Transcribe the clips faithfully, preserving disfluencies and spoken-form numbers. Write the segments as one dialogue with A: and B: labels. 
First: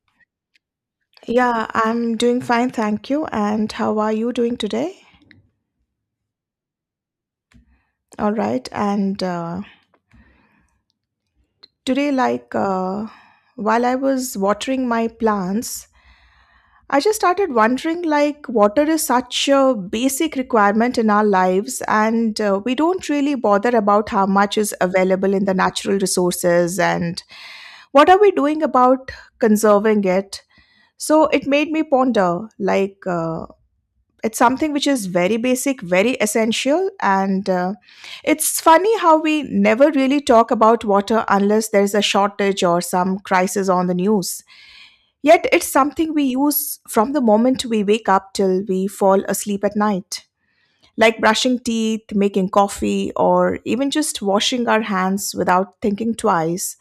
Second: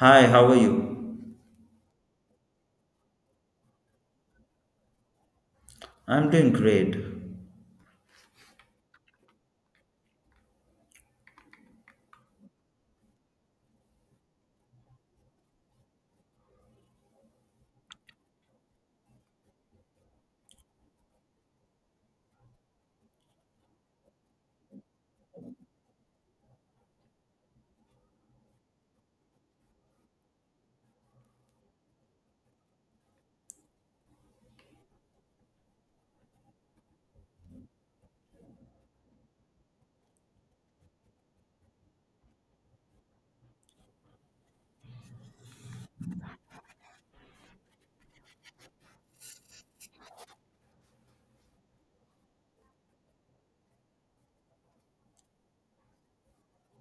A: Hi, how are you?
B: Yeah, I'm doing fine, thank you. And how are you doing today?
A: I'm doing great.
B: All right. And uh, today, like, uh, while I was watering my plants, I just started wondering like, water is such a basic requirement in our lives, and uh, we don't really bother about how much is available in the natural resources and what are we doing about conserving it. So it made me ponder, like, uh, it's something which is very basic, very essential, and uh, it's funny how we never really talk about water unless there's a shortage or some crisis on the news. Yet it's something we use from the moment we wake up till we fall asleep at night, like brushing teeth, making coffee, or even just washing our hands without thinking twice.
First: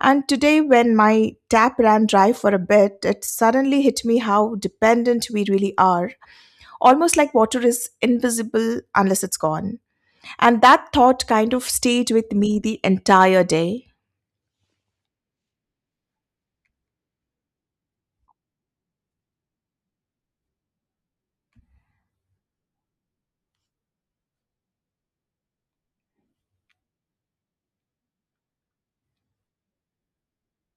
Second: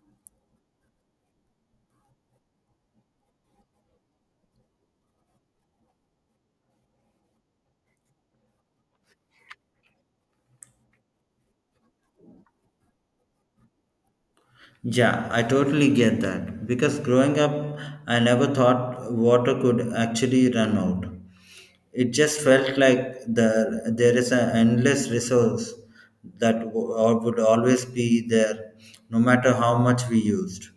B: And today, when my tap ran dry for a bit, it suddenly hit me how dependent we really are, almost like water is invisible unless it's gone. And that thought kind of stayed with me the entire day.
A: Yeah, I totally get that. Because growing up, I never thought water could actually run out. It just felt like the, there is an endless resource that w- or would always be there, no matter how much we used.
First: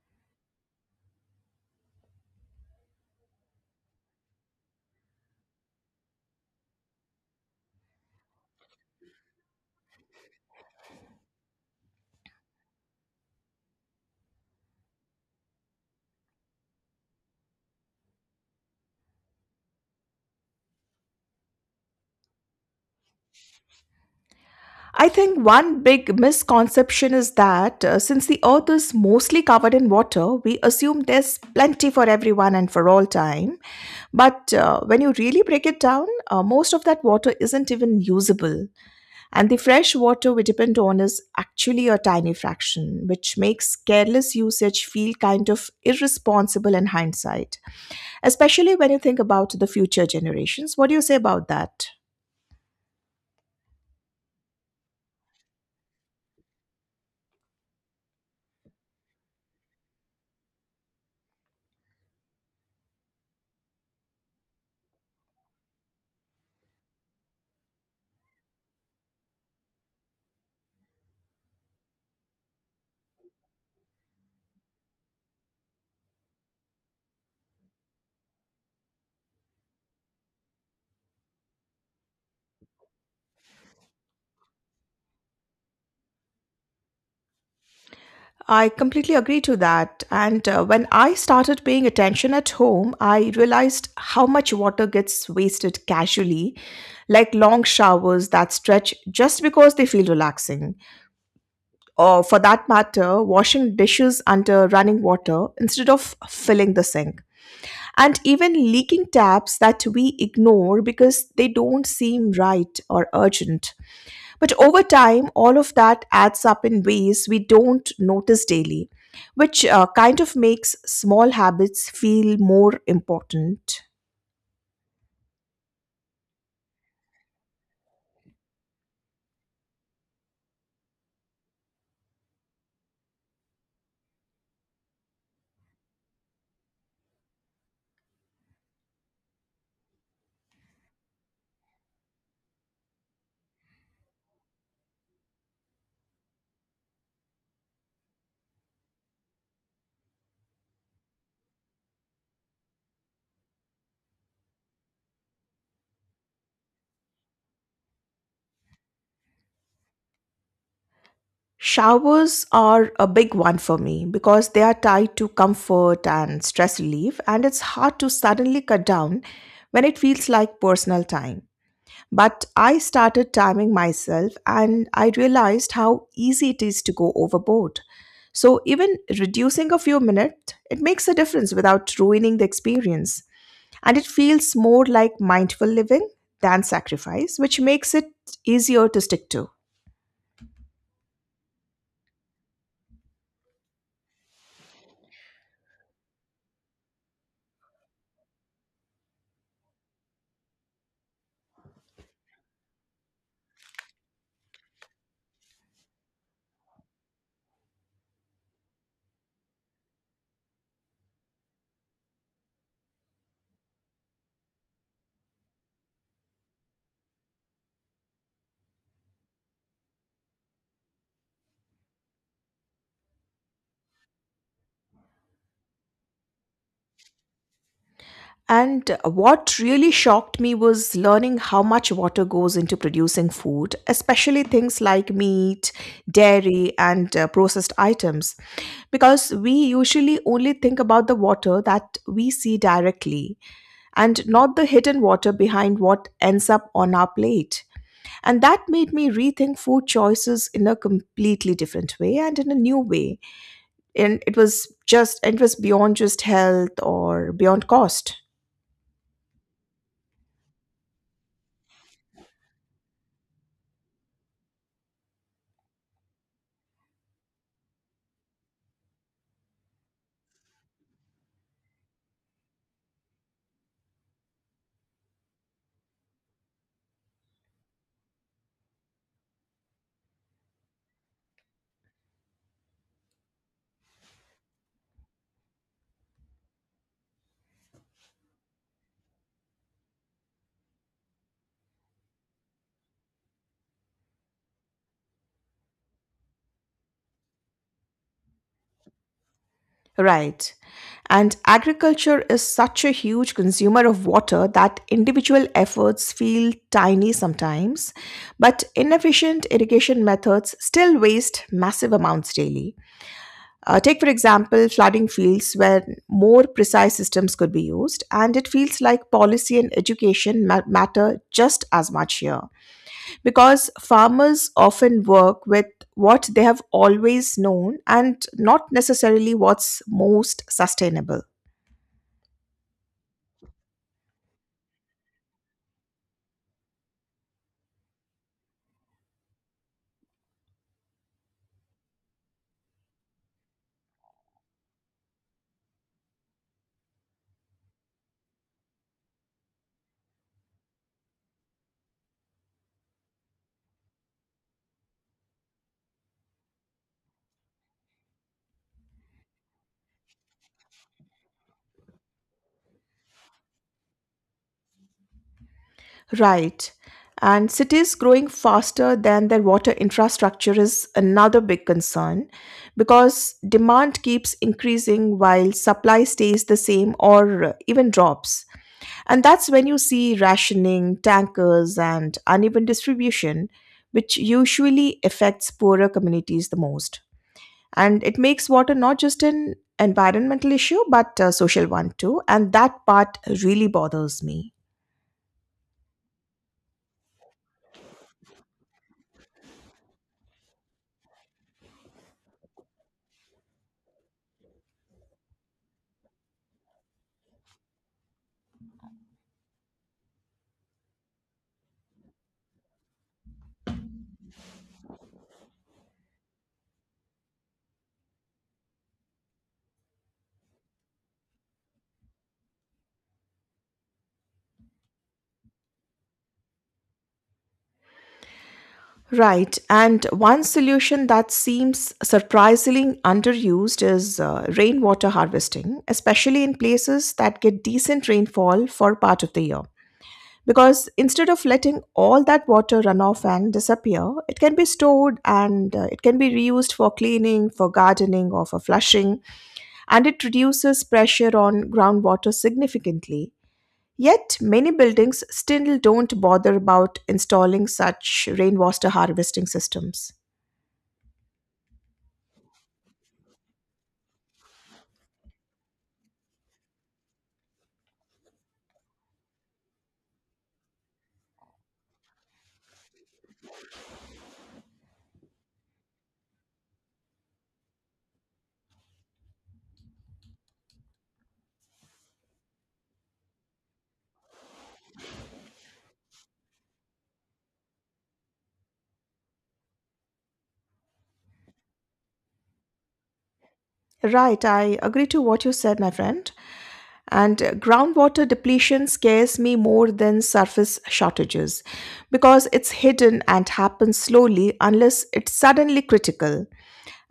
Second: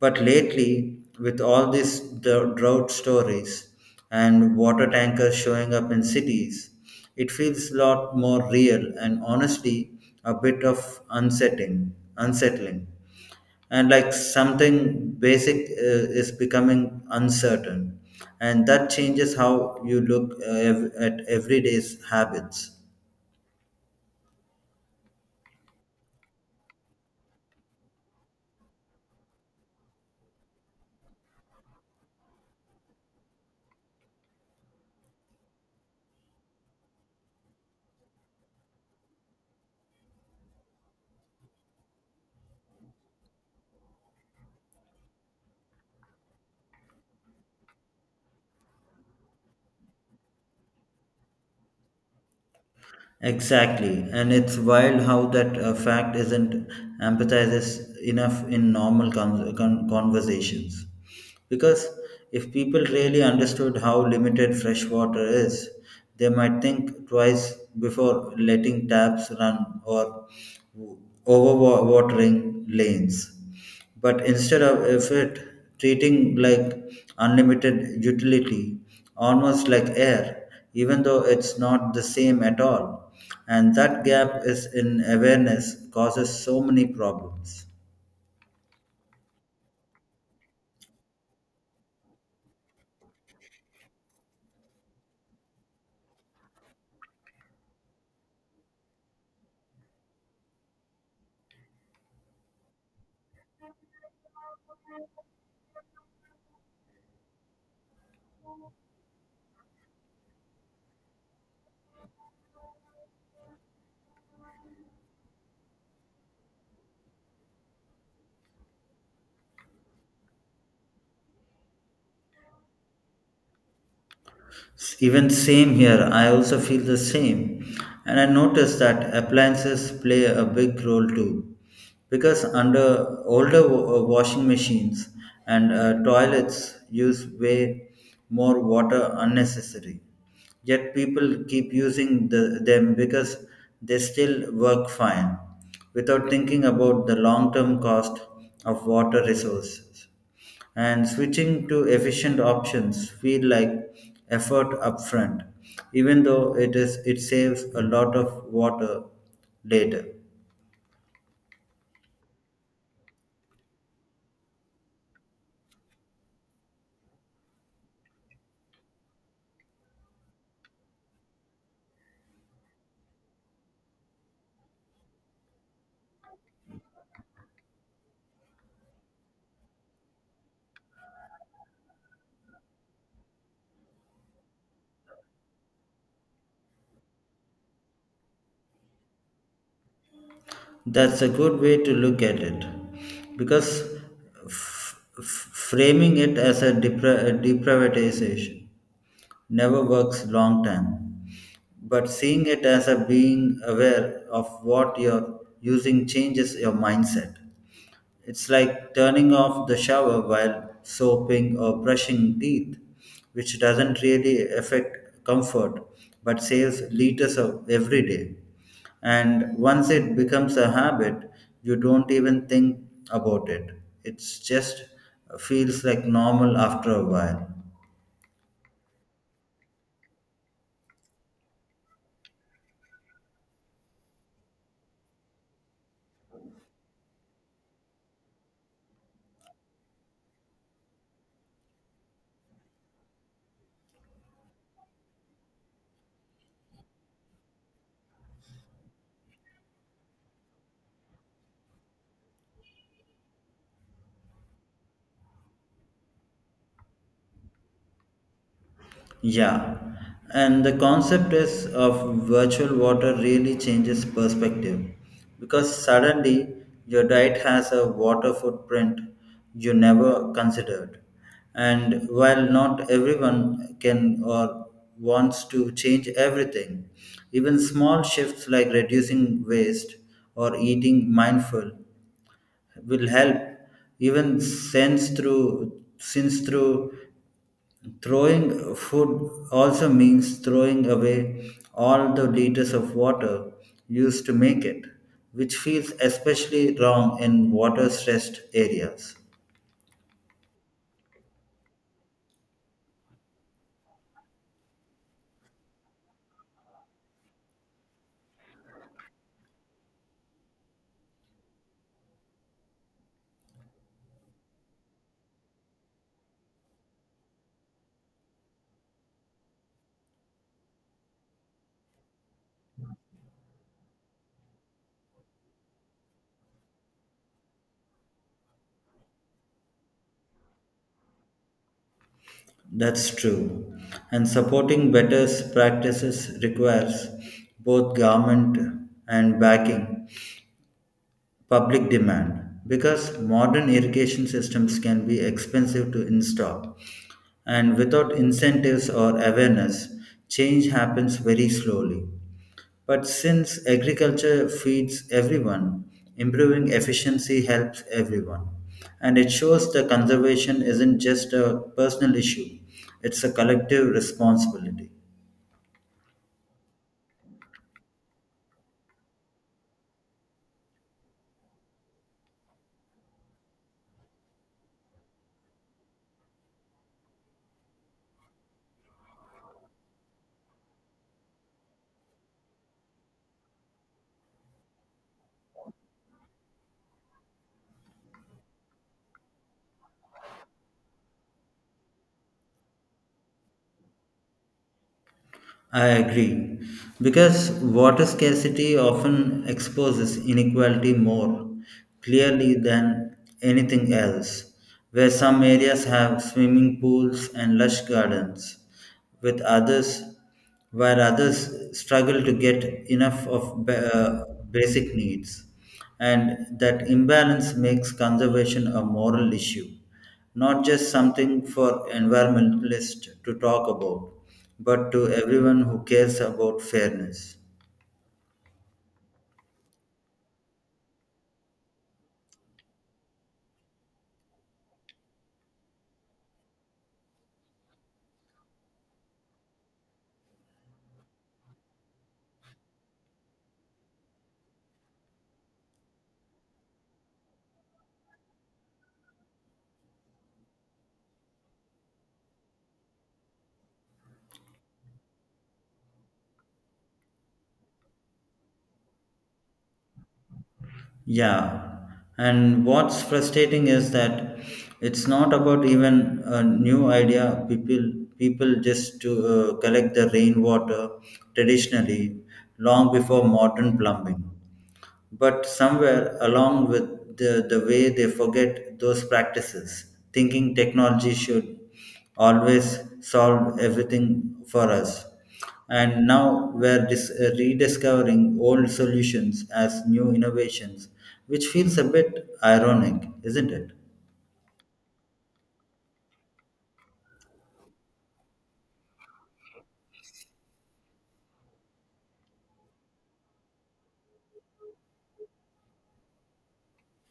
A: But lately, with all these dr- drought stories and water tankers showing up in cities, it feels a lot more real and honestly a bit of unsettling. unsettling and like something basic uh, is becoming uncertain, and that changes how you look uh, ev- at everyday's habits.
B: I think one big misconception is that uh, since the earth is mostly covered in water, we assume there's plenty for everyone and for all time. But uh, when you really break it down, uh, most of that water isn't even usable. And the fresh water we depend on is actually a tiny fraction, which makes careless usage feel kind of irresponsible in hindsight, especially when you think about the future generations. What do you say about that?
A: Exactly, and it's wild how that uh, fact isn't empathizes enough in normal con- con- conversations, because if people really understood how limited fresh water is, they might think twice before letting taps run or overwatering lanes. But instead of if it treating like unlimited utility, almost like air, even though it's not the same at all. And that gap is in awareness causes so many problems.
B: I completely agree to that. And uh, when I started paying attention at home, I realized how much water gets wasted casually, like long showers that stretch just because they feel relaxing. Or for that matter, washing dishes under running water instead of filling the sink. And even leaking taps that we ignore because they don't seem right or urgent. But over time, all of that adds up in ways we don't notice daily, which uh, kind of makes small habits feel more important.
A: Even same here, I also feel the same. And I noticed that appliances play a big role too. Because under older wa- uh, washing machines and uh, toilets use way more water unnecessary. Yet people keep using the, them because they still work fine without thinking about the long term cost of water resources, and switching to efficient options feel like effort upfront, even though it is it saves a lot of water later.
B: Showers are a big one for me because they are tied to comfort and stress relief, and it's hard to suddenly cut down when it feels like personal time. But I started timing myself and I realized how easy it is to go overboard. So, even reducing a few minutes, it makes a difference without ruining the experience. And it feels more like mindful living than sacrifice, which makes it easier to stick to.
A: That's a good way to look at it, because f- f- framing it as a, depra- a deprivatization never works long term, but seeing it as a being aware of what you're using changes your mindset. It's like turning off the shower while soaping or brushing teeth, which doesn't really affect comfort but saves liters of every day. And once it becomes a habit, you don't even think about it. It just uh, feels like normal after a while.
B: And what really shocked me was learning how much water goes into producing food, especially things like meat, dairy, and uh, processed items. Because we usually only think about the water that we see directly and not the hidden water behind what ends up on our plate. And that made me rethink food choices in a completely different way and in a new way. And it was just, it was beyond just health or beyond cost.
A: Yeah, and the concept is of virtual water really changes perspective, because suddenly your diet has a water footprint you never considered. And while not everyone can or wants to change everything, even small shifts like reducing waste or eating mindful will help. Even sense through since through Throwing food also means throwing away all the liters of water used to make it, which feels especially wrong in water stressed areas.
B: Right. And agriculture is such a huge consumer of water that individual efforts feel tiny sometimes, but inefficient irrigation methods still waste massive amounts daily. Uh, take, for example, flooding fields where more precise systems could be used, and it feels like policy and education ma- matter just as much here, because farmers often work with what they have always known and not necessarily what's most sustainable.
A: That's true. And supporting better practices requires both government and backing public demand, because modern irrigation systems can be expensive to install, and without incentives or awareness change happens very slowly. But since agriculture feeds everyone, improving efficiency helps everyone. And it shows that conservation isn't just a personal issue, it's a collective responsibility.
B: Right. And cities growing faster than their water infrastructure is another big concern because demand keeps increasing while supply stays the same or even drops. And that's when you see rationing, tankers, and uneven distribution, which usually affects poorer communities the most. And it makes water not just an environmental issue but a social one too, and that part really bothers me.
A: I agree. Because water scarcity often exposes inequality more clearly than anything else, where some areas have swimming pools and lush gardens, with others, where others struggle to get enough of ba- uh, basic needs. And that imbalance makes conservation a moral issue, not just something for environmentalists to talk about, but to everyone who cares about fairness.
B: Right. And one solution that seems surprisingly underused is uh, rainwater harvesting, especially in places that get decent rainfall for part of the year, because instead of letting all that water run off and disappear, it can be stored, and uh, it can be reused for cleaning, for gardening, or for flushing, and it reduces pressure on groundwater significantly. Yet, many buildings still don't bother about installing such rainwater harvesting systems.
A: Yeah, and what's frustrating is that it's not about even a new idea. People people just to uh, collect the rainwater traditionally long before modern plumbing. But somewhere along with the, the way they forget those practices, thinking technology should always solve everything for us. And now we're dis- uh, rediscovering old solutions as new innovations, which feels a bit ironic, isn't it?
B: Right, I agree to what you said, my friend. And uh, groundwater depletion scares me more than surface shortages because it's hidden and happens slowly unless it's suddenly critical.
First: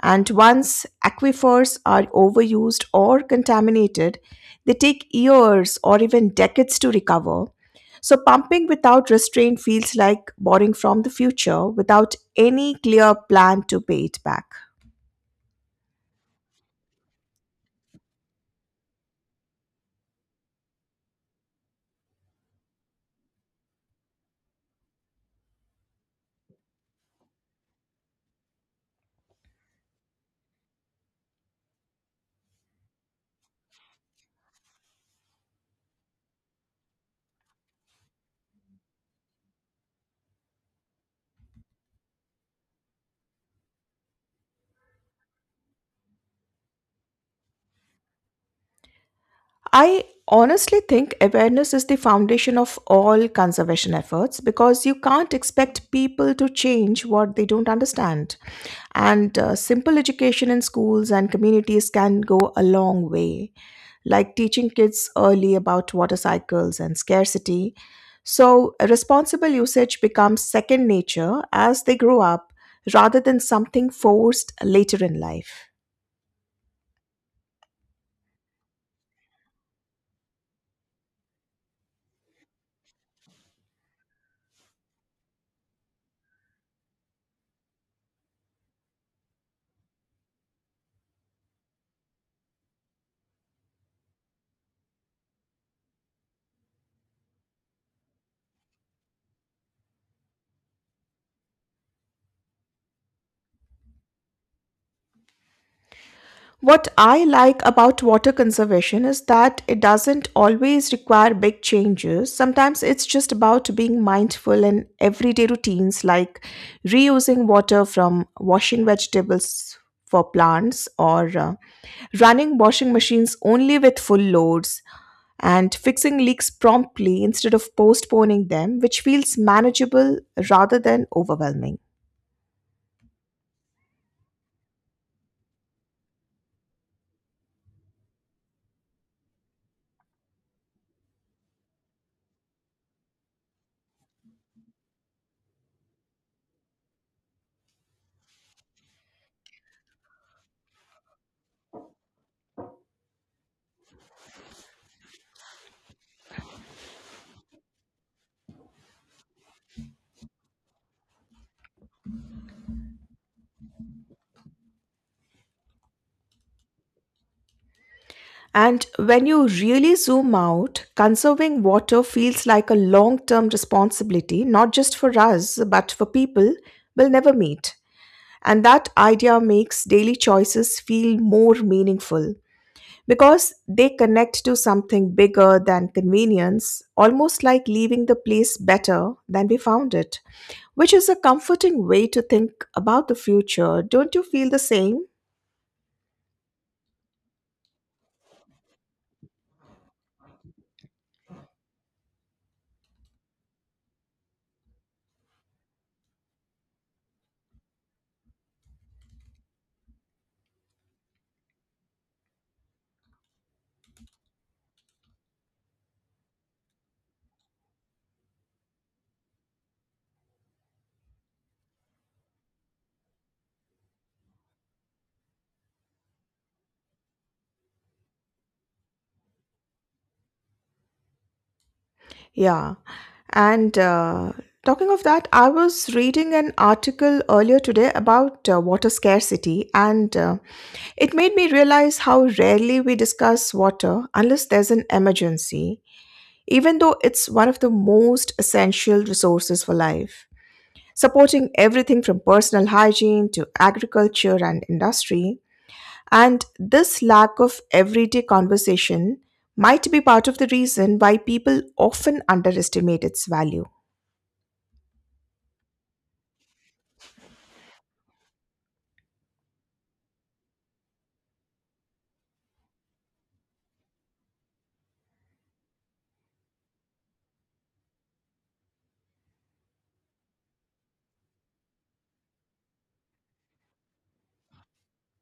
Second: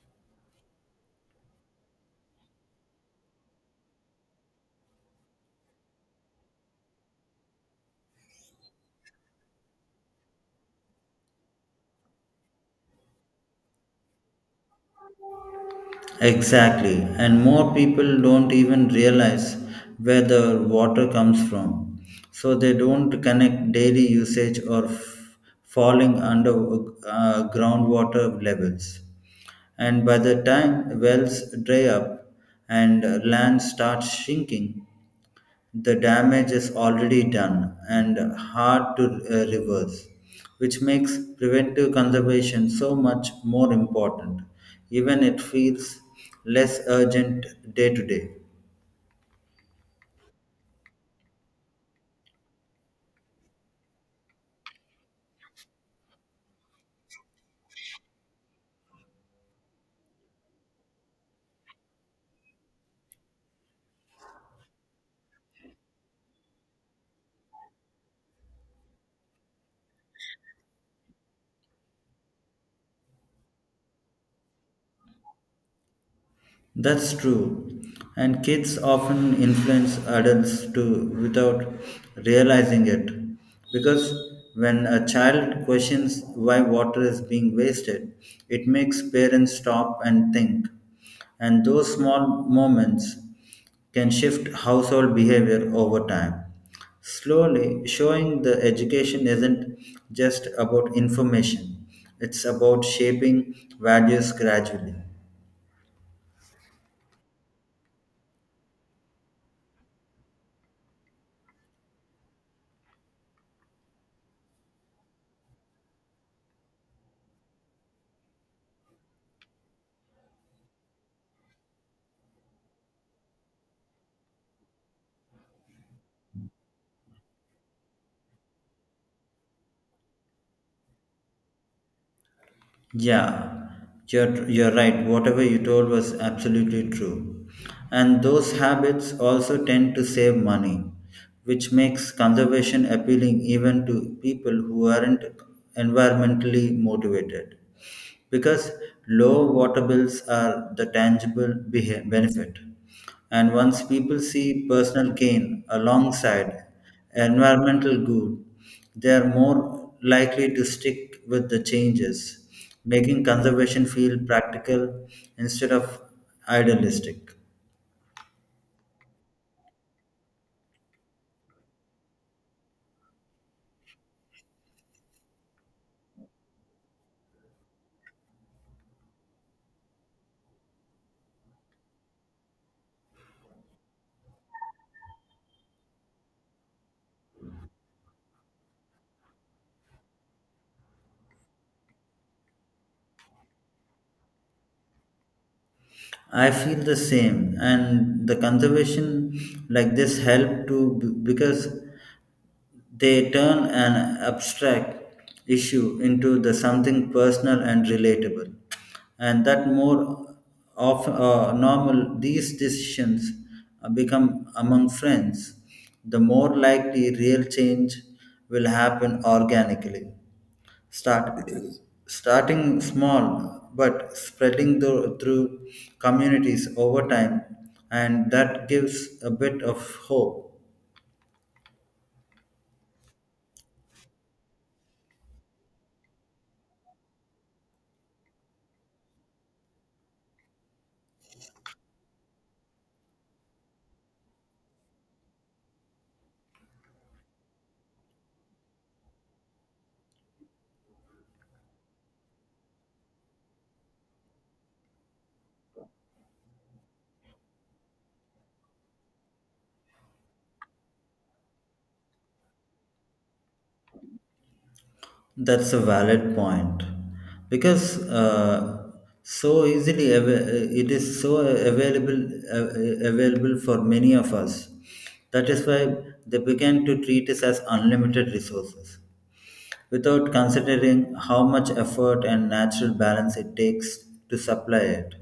B: And once aquifers are overused or contaminated, they take years or even decades to recover. So, pumping without restraint feels like borrowing from the future without any clear plan to pay it back.
A: Exactly, and more people don't even realize where the water comes from, so they don't connect daily usage or f- falling under uh, groundwater levels. And by the time wells dry up and land starts shrinking, the damage is already done and hard to uh, reverse, which makes preventive conservation so much more important, even it feels less urgent day to day.
B: I honestly think awareness is the foundation of all conservation efforts because you can't expect people to change what they don't understand. And uh, simple education in schools and communities can go a long way, like teaching kids early about water cycles and scarcity. So, responsible usage becomes second nature as they grow up rather than something forced later in life.
A: That's true. And kids often influence adults too without realizing it. Because when a child questions why water is being wasted, it makes parents stop and think. And those small moments can shift household behavior over time. Slowly, showing the education isn't just about information, it's about shaping values gradually.
B: What I like about water conservation is that it doesn't always require big changes. Sometimes it's just about being mindful in everyday routines, like reusing water from washing vegetables for plants, or uh, running washing machines only with full loads, and fixing leaks promptly instead of postponing them, which feels manageable rather than overwhelming.
A: Yeah, you're, you're right. Whatever you told was absolutely true. And those habits also tend to save money, which makes conservation appealing even to people who aren't environmentally motivated. Because low water bills are the tangible behe- benefit. And once people see personal gain alongside environmental good, they are more likely to stick with the changes, making conservation feel practical instead of idealistic.
B: And when you really zoom out, conserving water feels like a long term responsibility, not just for us, but for people we'll never meet. And that idea makes daily choices feel more meaningful because they connect to something bigger than convenience, almost like leaving the place better than we found it, which is a comforting way to think about the future. Don't you feel the same?
A: I feel the same, and the conservation like this help to b- because they turn an abstract issue into the something personal and relatable, and that more of uh, normal these decisions uh, become among friends, the more likely real change will happen organically, start starting small but spreading the, through communities over time, and that gives a bit of hope.
B: Yeah. And uh, Talking of that, I was reading an article earlier today about uh, water scarcity, and uh, it made me realize how rarely we discuss water unless there's an emergency, even though it's one of the most essential resources for life, supporting everything from personal hygiene to agriculture and industry. And this lack of everyday conversation might be part of the reason why people often underestimate its value.
A: That's a valid point, because uh, so easily av- it is so available uh, available for many of us, that is why they began to treat us as unlimited resources without considering how much effort and natural balance it takes to supply it.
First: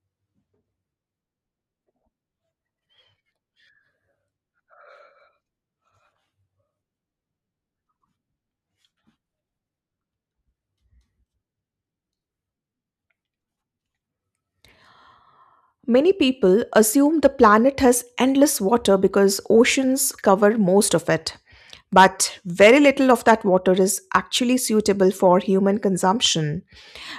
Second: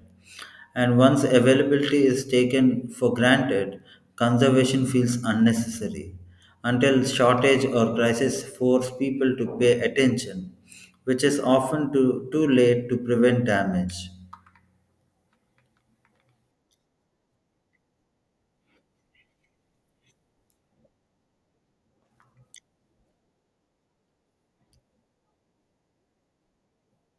A: And once availability is taken for granted, conservation feels unnecessary until shortage or crisis force people to pay attention, which is often too, too late to prevent damage.
B: Many people assume the planet has endless water because oceans cover most of it. But very little of that water is actually suitable for human consumption.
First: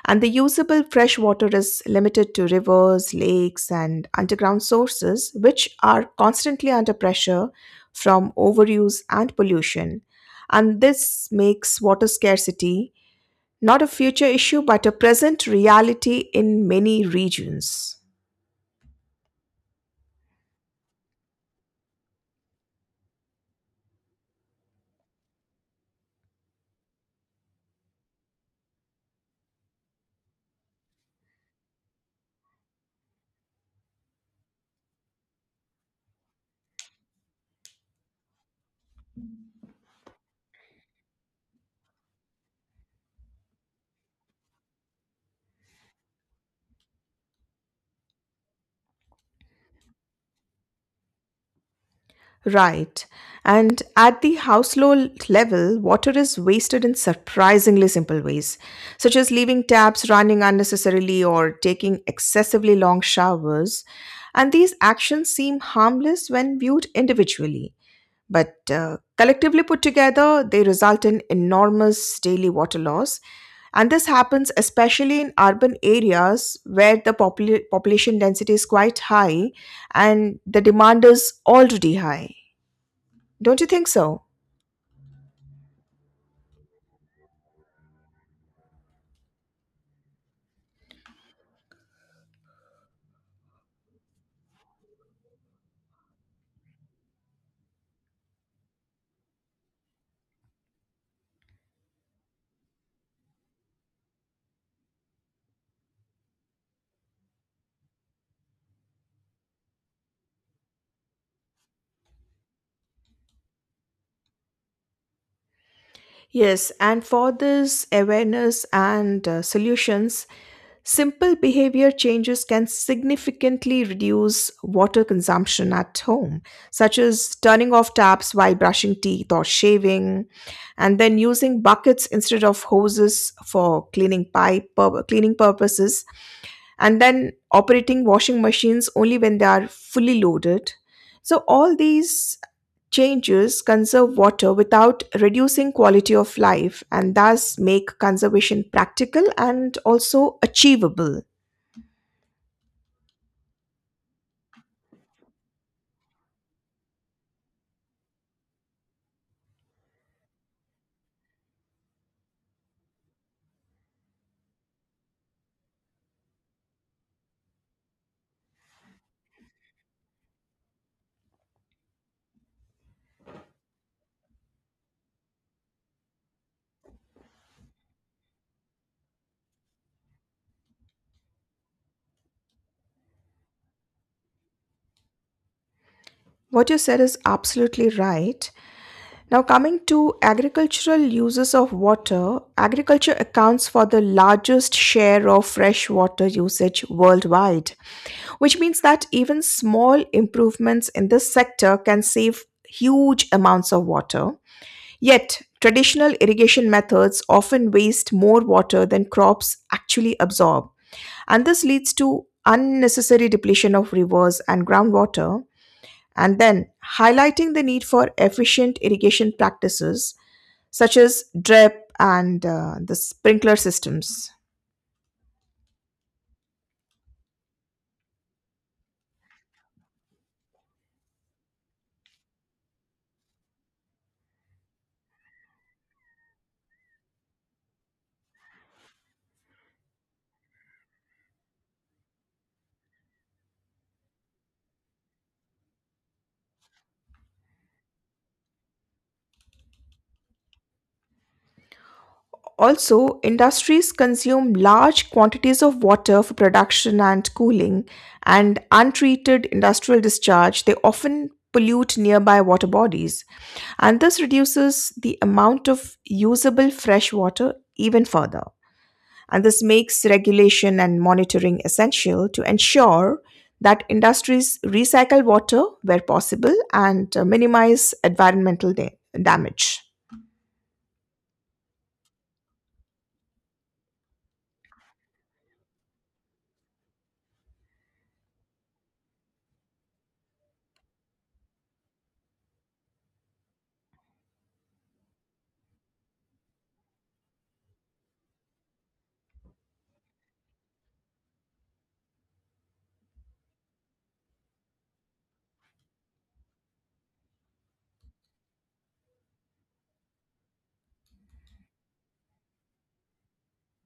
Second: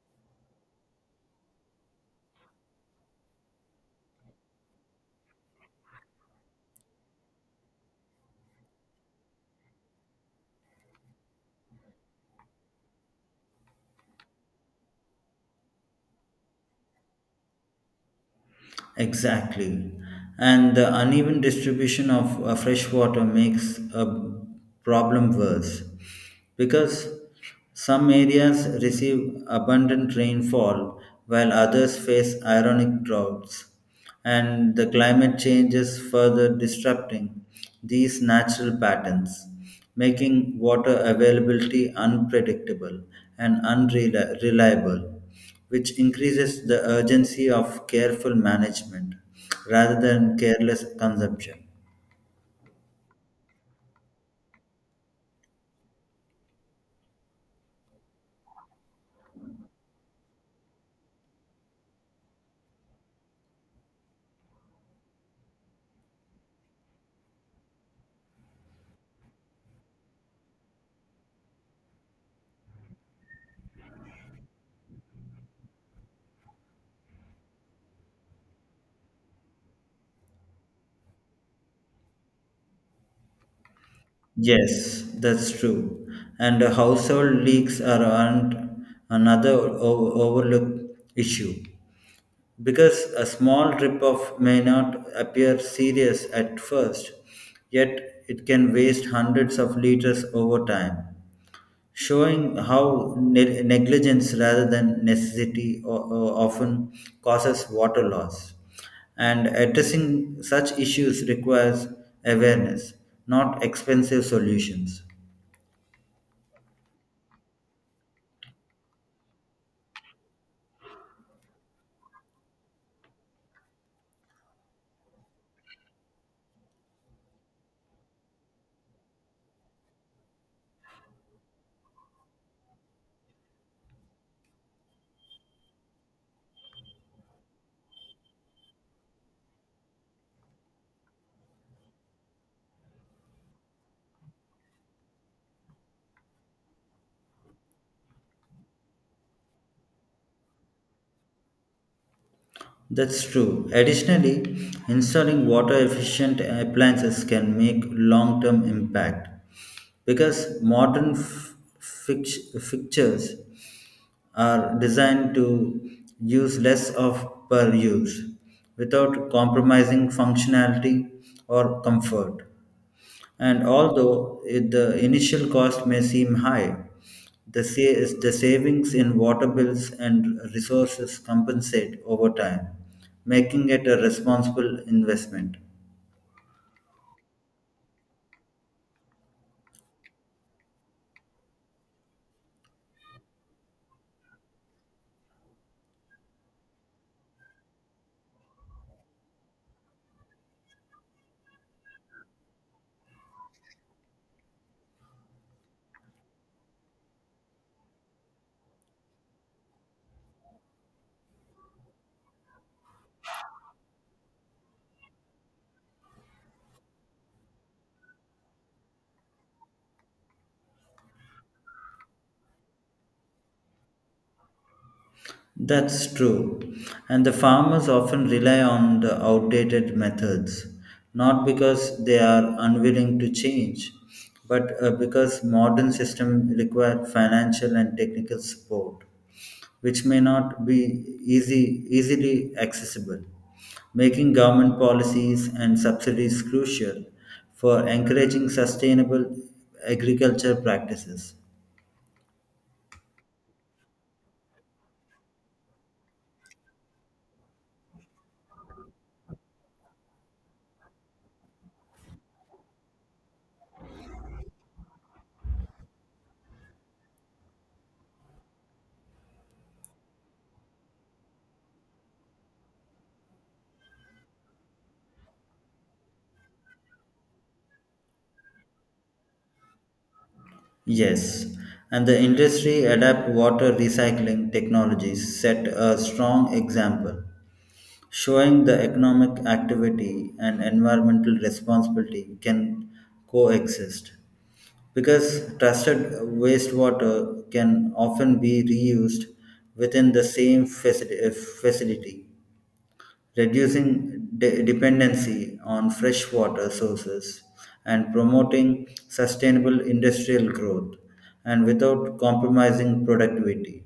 B: And the usable fresh water is limited to rivers, lakes, and underground sources, which are constantly under pressure from overuse and pollution. And this makes water scarcity not a future issue, but a present reality in many regions.
A: Exactly. And the uneven distribution of uh, fresh water makes a problem worse, because some areas receive abundant rainfall while others face ironic droughts. And the climate change is further disrupting these natural patterns, making water availability unpredictable and unreliable, which increases the urgency of careful management rather than careless consumption.
B: Right. And at the household level, water is wasted in surprisingly simple ways, such as leaving taps running unnecessarily or taking excessively long showers. And these actions seem harmless when viewed individually. But uh, collectively put together, they result in enormous daily water loss. And this happens especially in urban areas where the popula- population density is quite high and the demand is already high. Don't you think so?
A: Yes, that's true. And the household leaks are an- another o- overlooked issue, because a small drip off may not appear serious at first, yet it can waste hundreds of liters over time, showing how ne- negligence rather than necessity o- o- often causes water loss. And addressing such issues requires awareness, not expensive solutions.
B: Yes, and for this awareness and uh, solutions, simple behavior changes can significantly reduce water consumption at home, such as turning off taps while brushing teeth or shaving, and then using buckets instead of hoses for cleaning pipe pur- cleaning purposes, and then operating washing machines only when they are fully loaded. So all these changes conserve water without reducing quality of life and thus make conservation practical and also achievable.
A: That's true. Additionally, installing water efficient appliances can make long term impact, because modern f- fix- fixtures are designed to use less of per use without compromising functionality or comfort. And although it- the initial cost may seem high, the, sa- the savings in water bills and resources compensate over time, making it a responsible investment.
B: What you said is absolutely right. Now, coming to agricultural uses of water, agriculture accounts for the largest share of freshwater usage worldwide, which means that even small improvements in this sector can save huge amounts of water. Yet, traditional irrigation methods often waste more water than crops actually absorb, and this leads to unnecessary depletion of rivers and groundwater. And then, highlighting the need for efficient irrigation practices such as drip and uh, the sprinkler systems.
A: That's true. And the farmers often rely on the outdated methods, not because they are unwilling to change, but uh, because modern systems require financial and technical support, which may not be easy, easily accessible, making government policies and subsidies crucial for encouraging sustainable agriculture practices.
B: Also, industries consume large quantities of water for production and cooling, and untreated industrial discharge, they often pollute nearby water bodies, and this reduces the amount of usable fresh water even further. And this makes regulation and monitoring essential to ensure that industries recycle water where possible and uh, minimize environmental da- damage.
A: Yes, and the industry adapt water recycling technologies set a strong example, showing the economic activity and environmental responsibility can coexist. Because trusted wastewater can often be reused within the same faci- uh, facility, reducing de- dependency on freshwater sources and promoting sustainable industrial growth, and without compromising productivity.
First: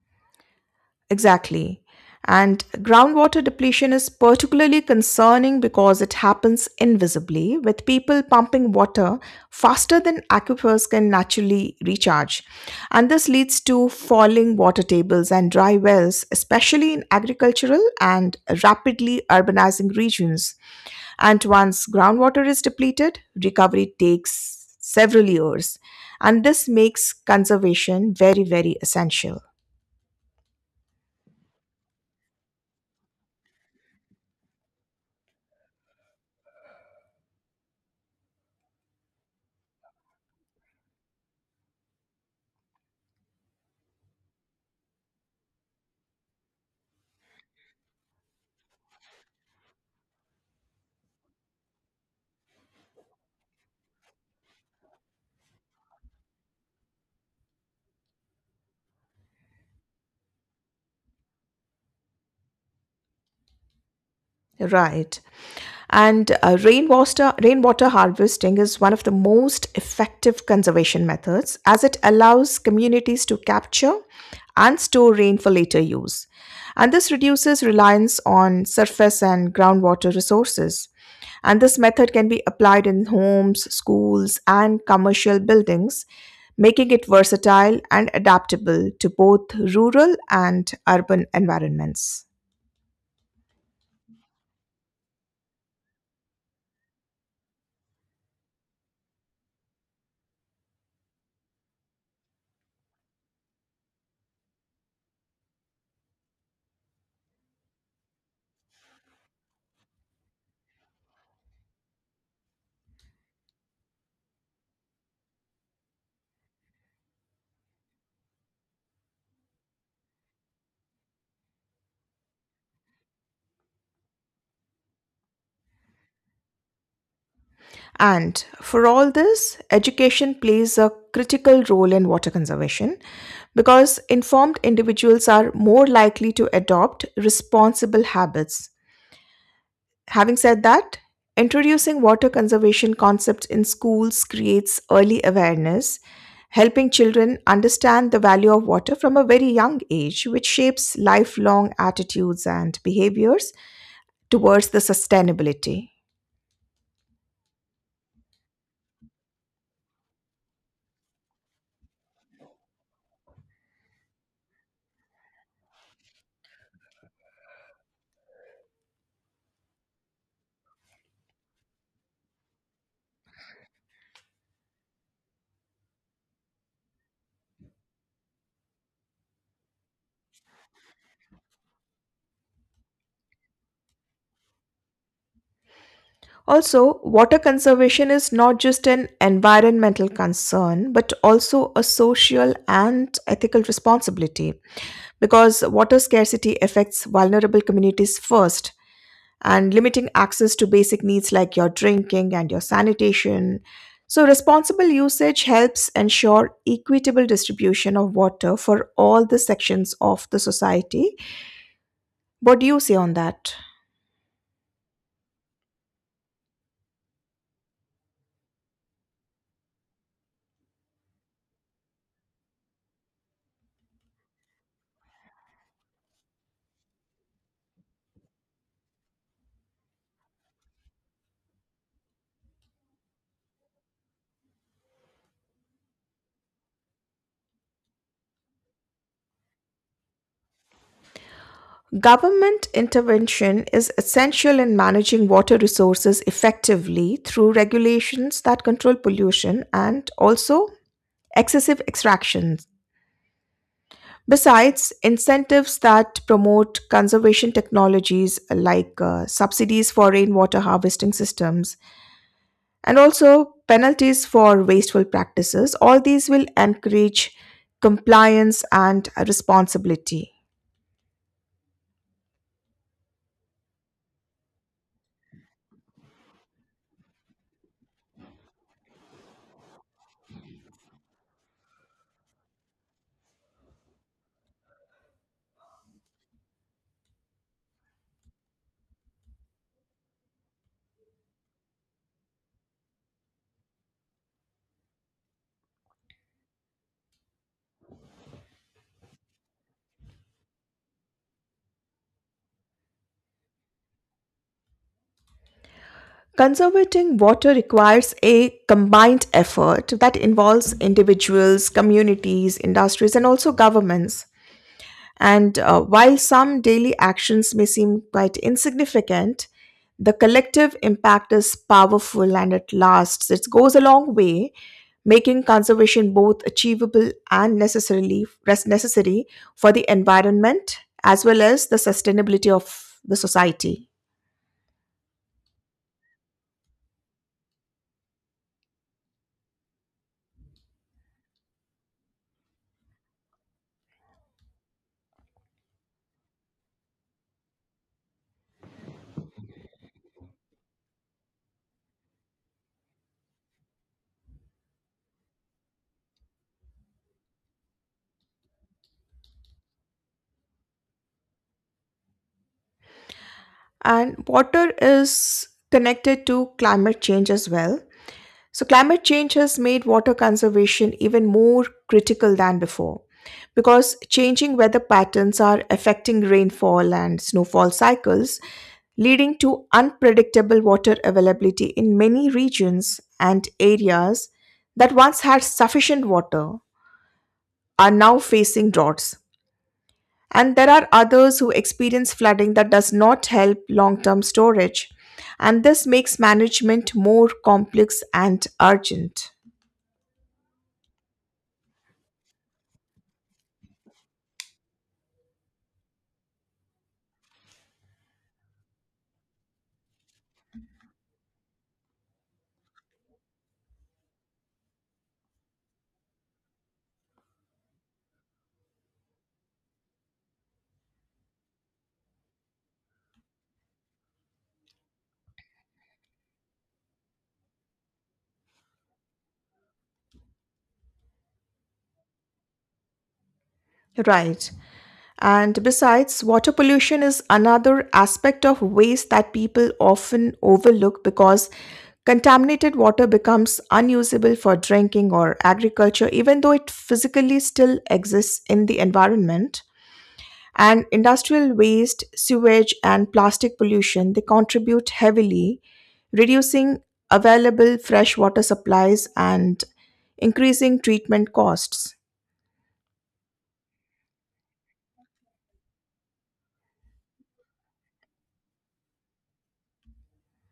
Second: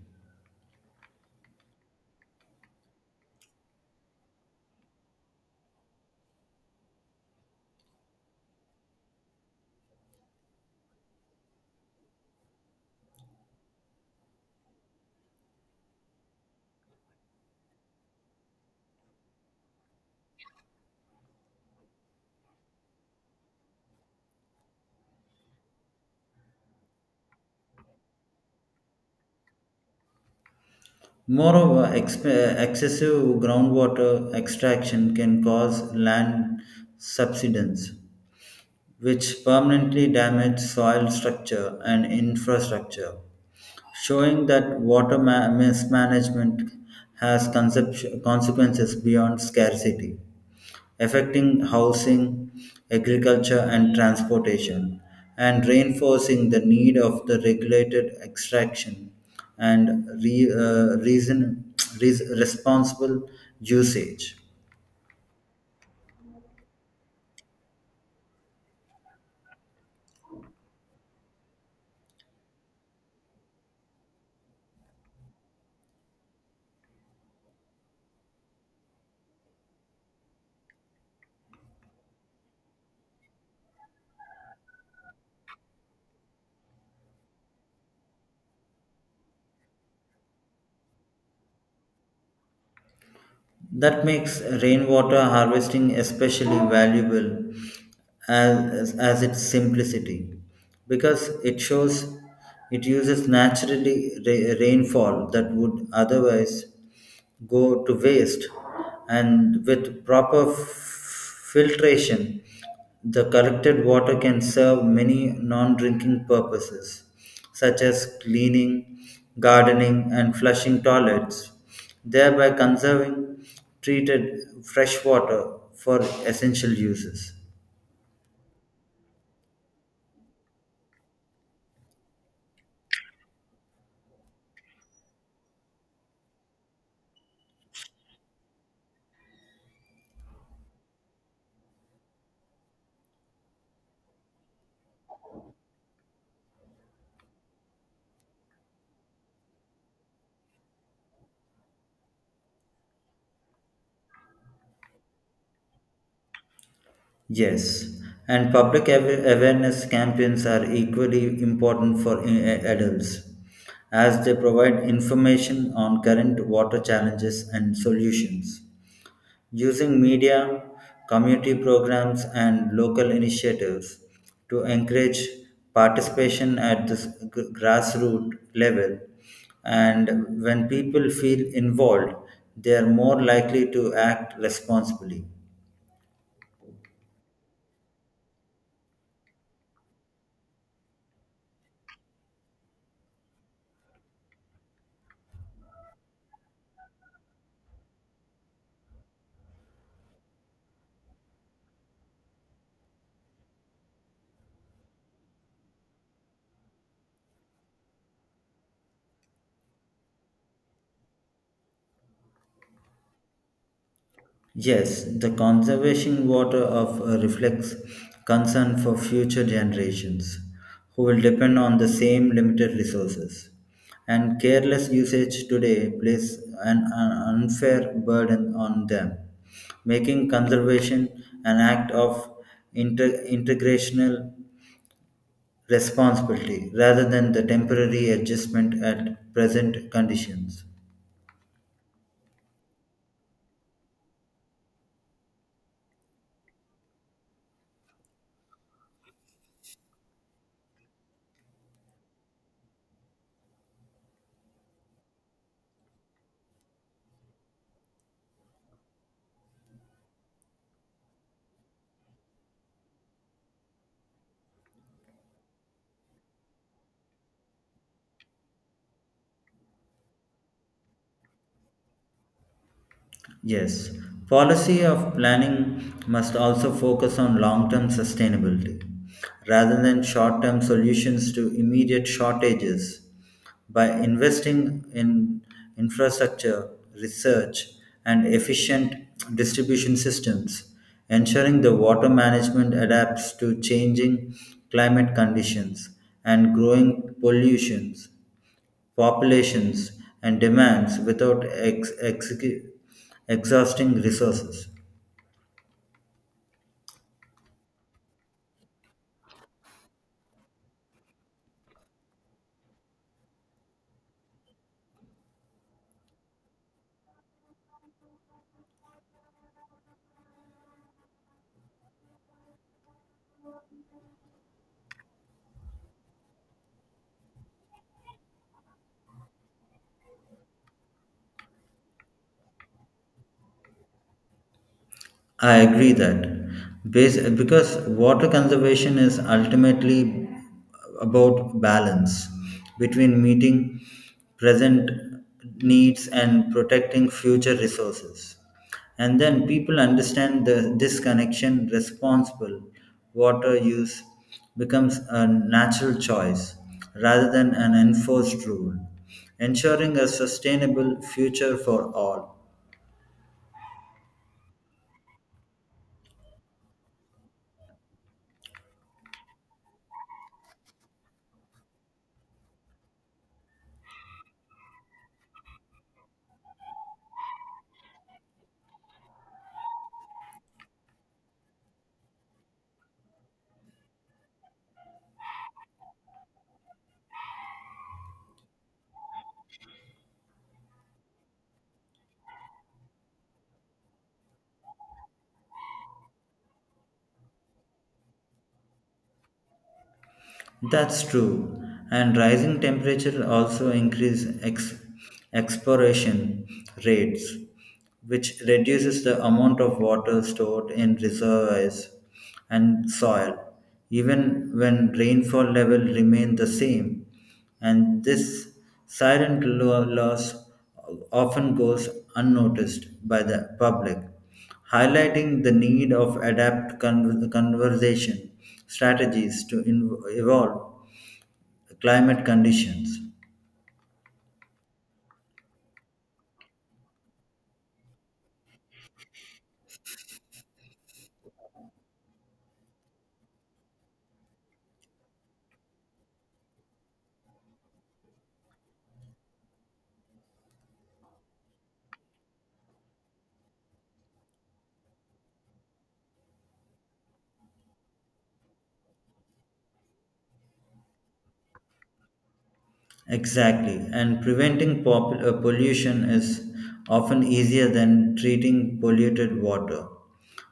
B: Exactly. And groundwater depletion is particularly concerning because it happens invisibly, with people pumping water faster than aquifers can naturally recharge. And this leads to falling water tables and dry wells, especially in agricultural and rapidly urbanizing regions. And once groundwater is depleted, recovery takes several years. And this makes conservation very, very essential.
A: Moreover, exp- excessive groundwater extraction can cause land subsidence, which permanently damage soil structure and infrastructure, showing that water ma- mismanagement has concept- consequences beyond scarcity, affecting housing, agriculture, and transportation, and reinforcing the need of the regulated extraction and re- uh, reason, res- responsible usage.
B: Right. And uh, rainwater, rainwater harvesting is one of the most effective conservation methods as it allows communities to capture and store rain for later use. And this reduces reliance on surface and groundwater resources. And this method can be applied in homes, schools, and commercial buildings, making it versatile and adaptable to both rural and urban environments.
A: That makes rainwater harvesting especially valuable as, as its simplicity, because it shows it uses naturally ra- rainfall that would otherwise go to waste, and with proper f- filtration the collected water can serve many non-drinking purposes such as cleaning, gardening and flushing toilets, thereby conserving treated fresh water for essential uses.
B: And for all this, education plays a critical role in water conservation because informed individuals are more likely to adopt responsible habits. Having said that, introducing water conservation concepts in schools creates early awareness, helping children understand the value of water from a very young age, which shapes lifelong attitudes and behaviors towards the sustainability.
A: Yes, and public awa- awareness campaigns are equally important for i- adults, as they provide information on current water challenges and solutions, using media, community programs, and local initiatives to encourage participation at the s- g- grassroots level. And when people feel involved, they are more likely to act responsibly.
B: Also, water conservation is not just an environmental concern, but also a social and ethical responsibility because water scarcity affects vulnerable communities first, and limiting access to basic needs like your drinking and your sanitation. So, responsible usage helps ensure equitable distribution of water for all the sections of the society. What do you say on that?
A: Yes, the conservation water of uh, reflects concern for future generations who will depend on the same limited resources. And careless usage today places an, an unfair burden on them, making conservation an act of inter- integrational responsibility rather than the temporary adjustment at present conditions.
B: Government intervention is essential in managing water resources effectively through regulations that control pollution and also excessive extractions. Besides, incentives that promote conservation technologies like uh, subsidies for rainwater harvesting systems and also penalties for wasteful practices, all these will encourage compliance and responsibility.
A: Yes, policy of planning must also focus on long term sustainability rather than short term solutions to immediate shortages. By investing in infrastructure, research, and efficient distribution systems, ensuring the water management adapts to changing climate conditions and growing pollutions populations, and demands without ex- execu- exhausting resources.
B: Conserving water requires a combined effort that involves individuals, communities, industries, and also governments. And uh, while some daily actions may seem quite insignificant, the collective impact is powerful and it lasts. It goes a long way, making conservation both achievable and necessarily res- necessary for the environment as well as the sustainability of the society.
A: I agree that. Bas- because water conservation is ultimately about balance between meeting present needs and protecting future resources. And then people understand the, this connection responsible water use becomes a natural choice rather than an enforced rule, ensuring a sustainable future for all.
B: And water is connected to climate change as well. So, climate change has made water conservation even more critical than before because changing weather patterns are affecting rainfall and snowfall cycles, leading to unpredictable water availability in many regions, and areas that once had sufficient water are now facing droughts. And there are others who experience flooding that does not help long term storage. And this makes management more complex and urgent.
A: That's true. And rising temperature also increase ex- expiration rates, which reduces the amount of water stored in reservoirs and soil, even when rainfall level remain the same. And this silent lo- loss often goes unnoticed by the public, highlighting the need of adapt con- conversation strategies to in- evolve climate conditions.
B: Right. And besides, water pollution is another aspect of waste that people often overlook because contaminated water becomes unusable for drinking or agriculture, even though it physically still exists in the environment. And industrial waste, sewage, and plastic pollution, they contribute heavily, reducing available fresh water supplies and increasing treatment costs.
A: Exactly, and preventing pop- uh, pollution is often easier than treating polluted water.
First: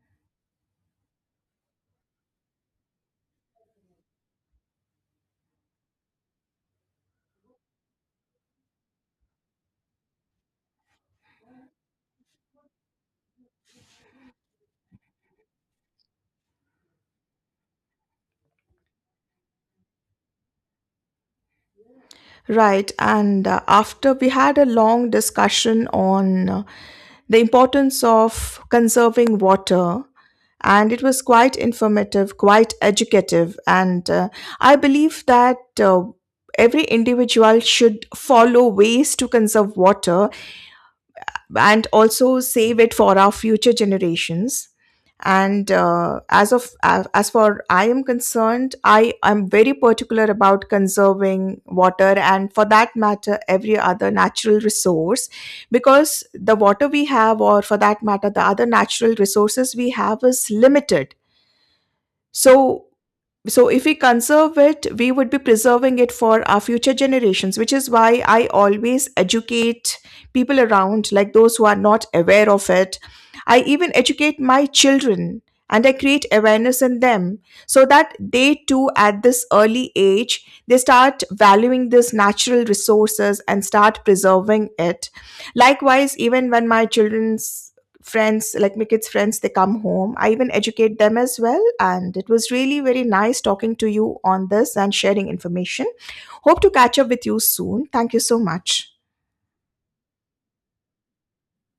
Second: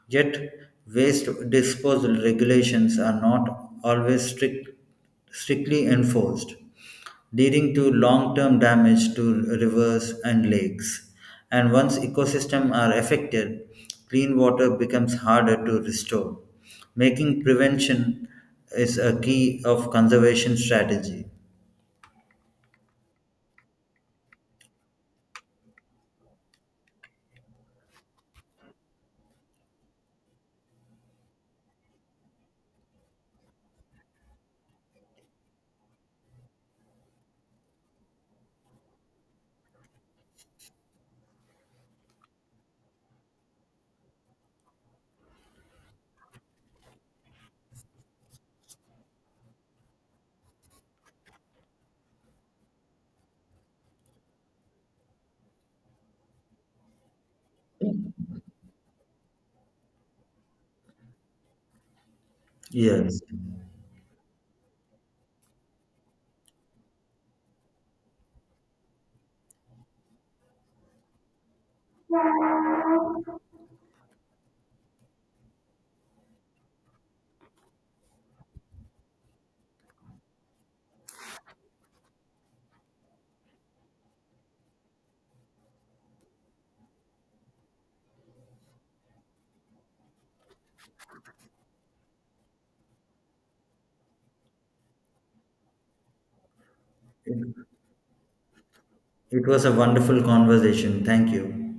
A: Yet, waste disposal regulations are not always strict, strictly enforced, leading to long term damage to rivers and lakes. And once ecosystems are affected, clean water becomes harder to restore, making prevention is a key of conservation strategy.
B: Right, and uh, after we had a long discussion on uh, the importance of conserving water, and it was quite informative, quite educative, and uh, I believe that uh, every individual should follow ways to conserve water and also save it for our future generations, and uh, as of as as for I am concerned, I am very particular about conserving water and, for that matter, every other natural resource, because the water we have, or for that matter the other natural resources we have, is limited. So,
A: Yes.
B: so if we conserve it, we would be preserving it for our future generations, which is why I always educate people around, like those who are not aware of it. I even educate my children, and I create awareness in them so that they too, at this early age, they start valuing these natural resources and start preserving it. Likewise, even when my children's friends, like my kids' friends, they come home, I even educate them as well. And it was really very nice talking to you on this and sharing information. Hope to catch up with
A: It
B: you soon. Thank you so much.
A: was a wonderful conversation. Thank you.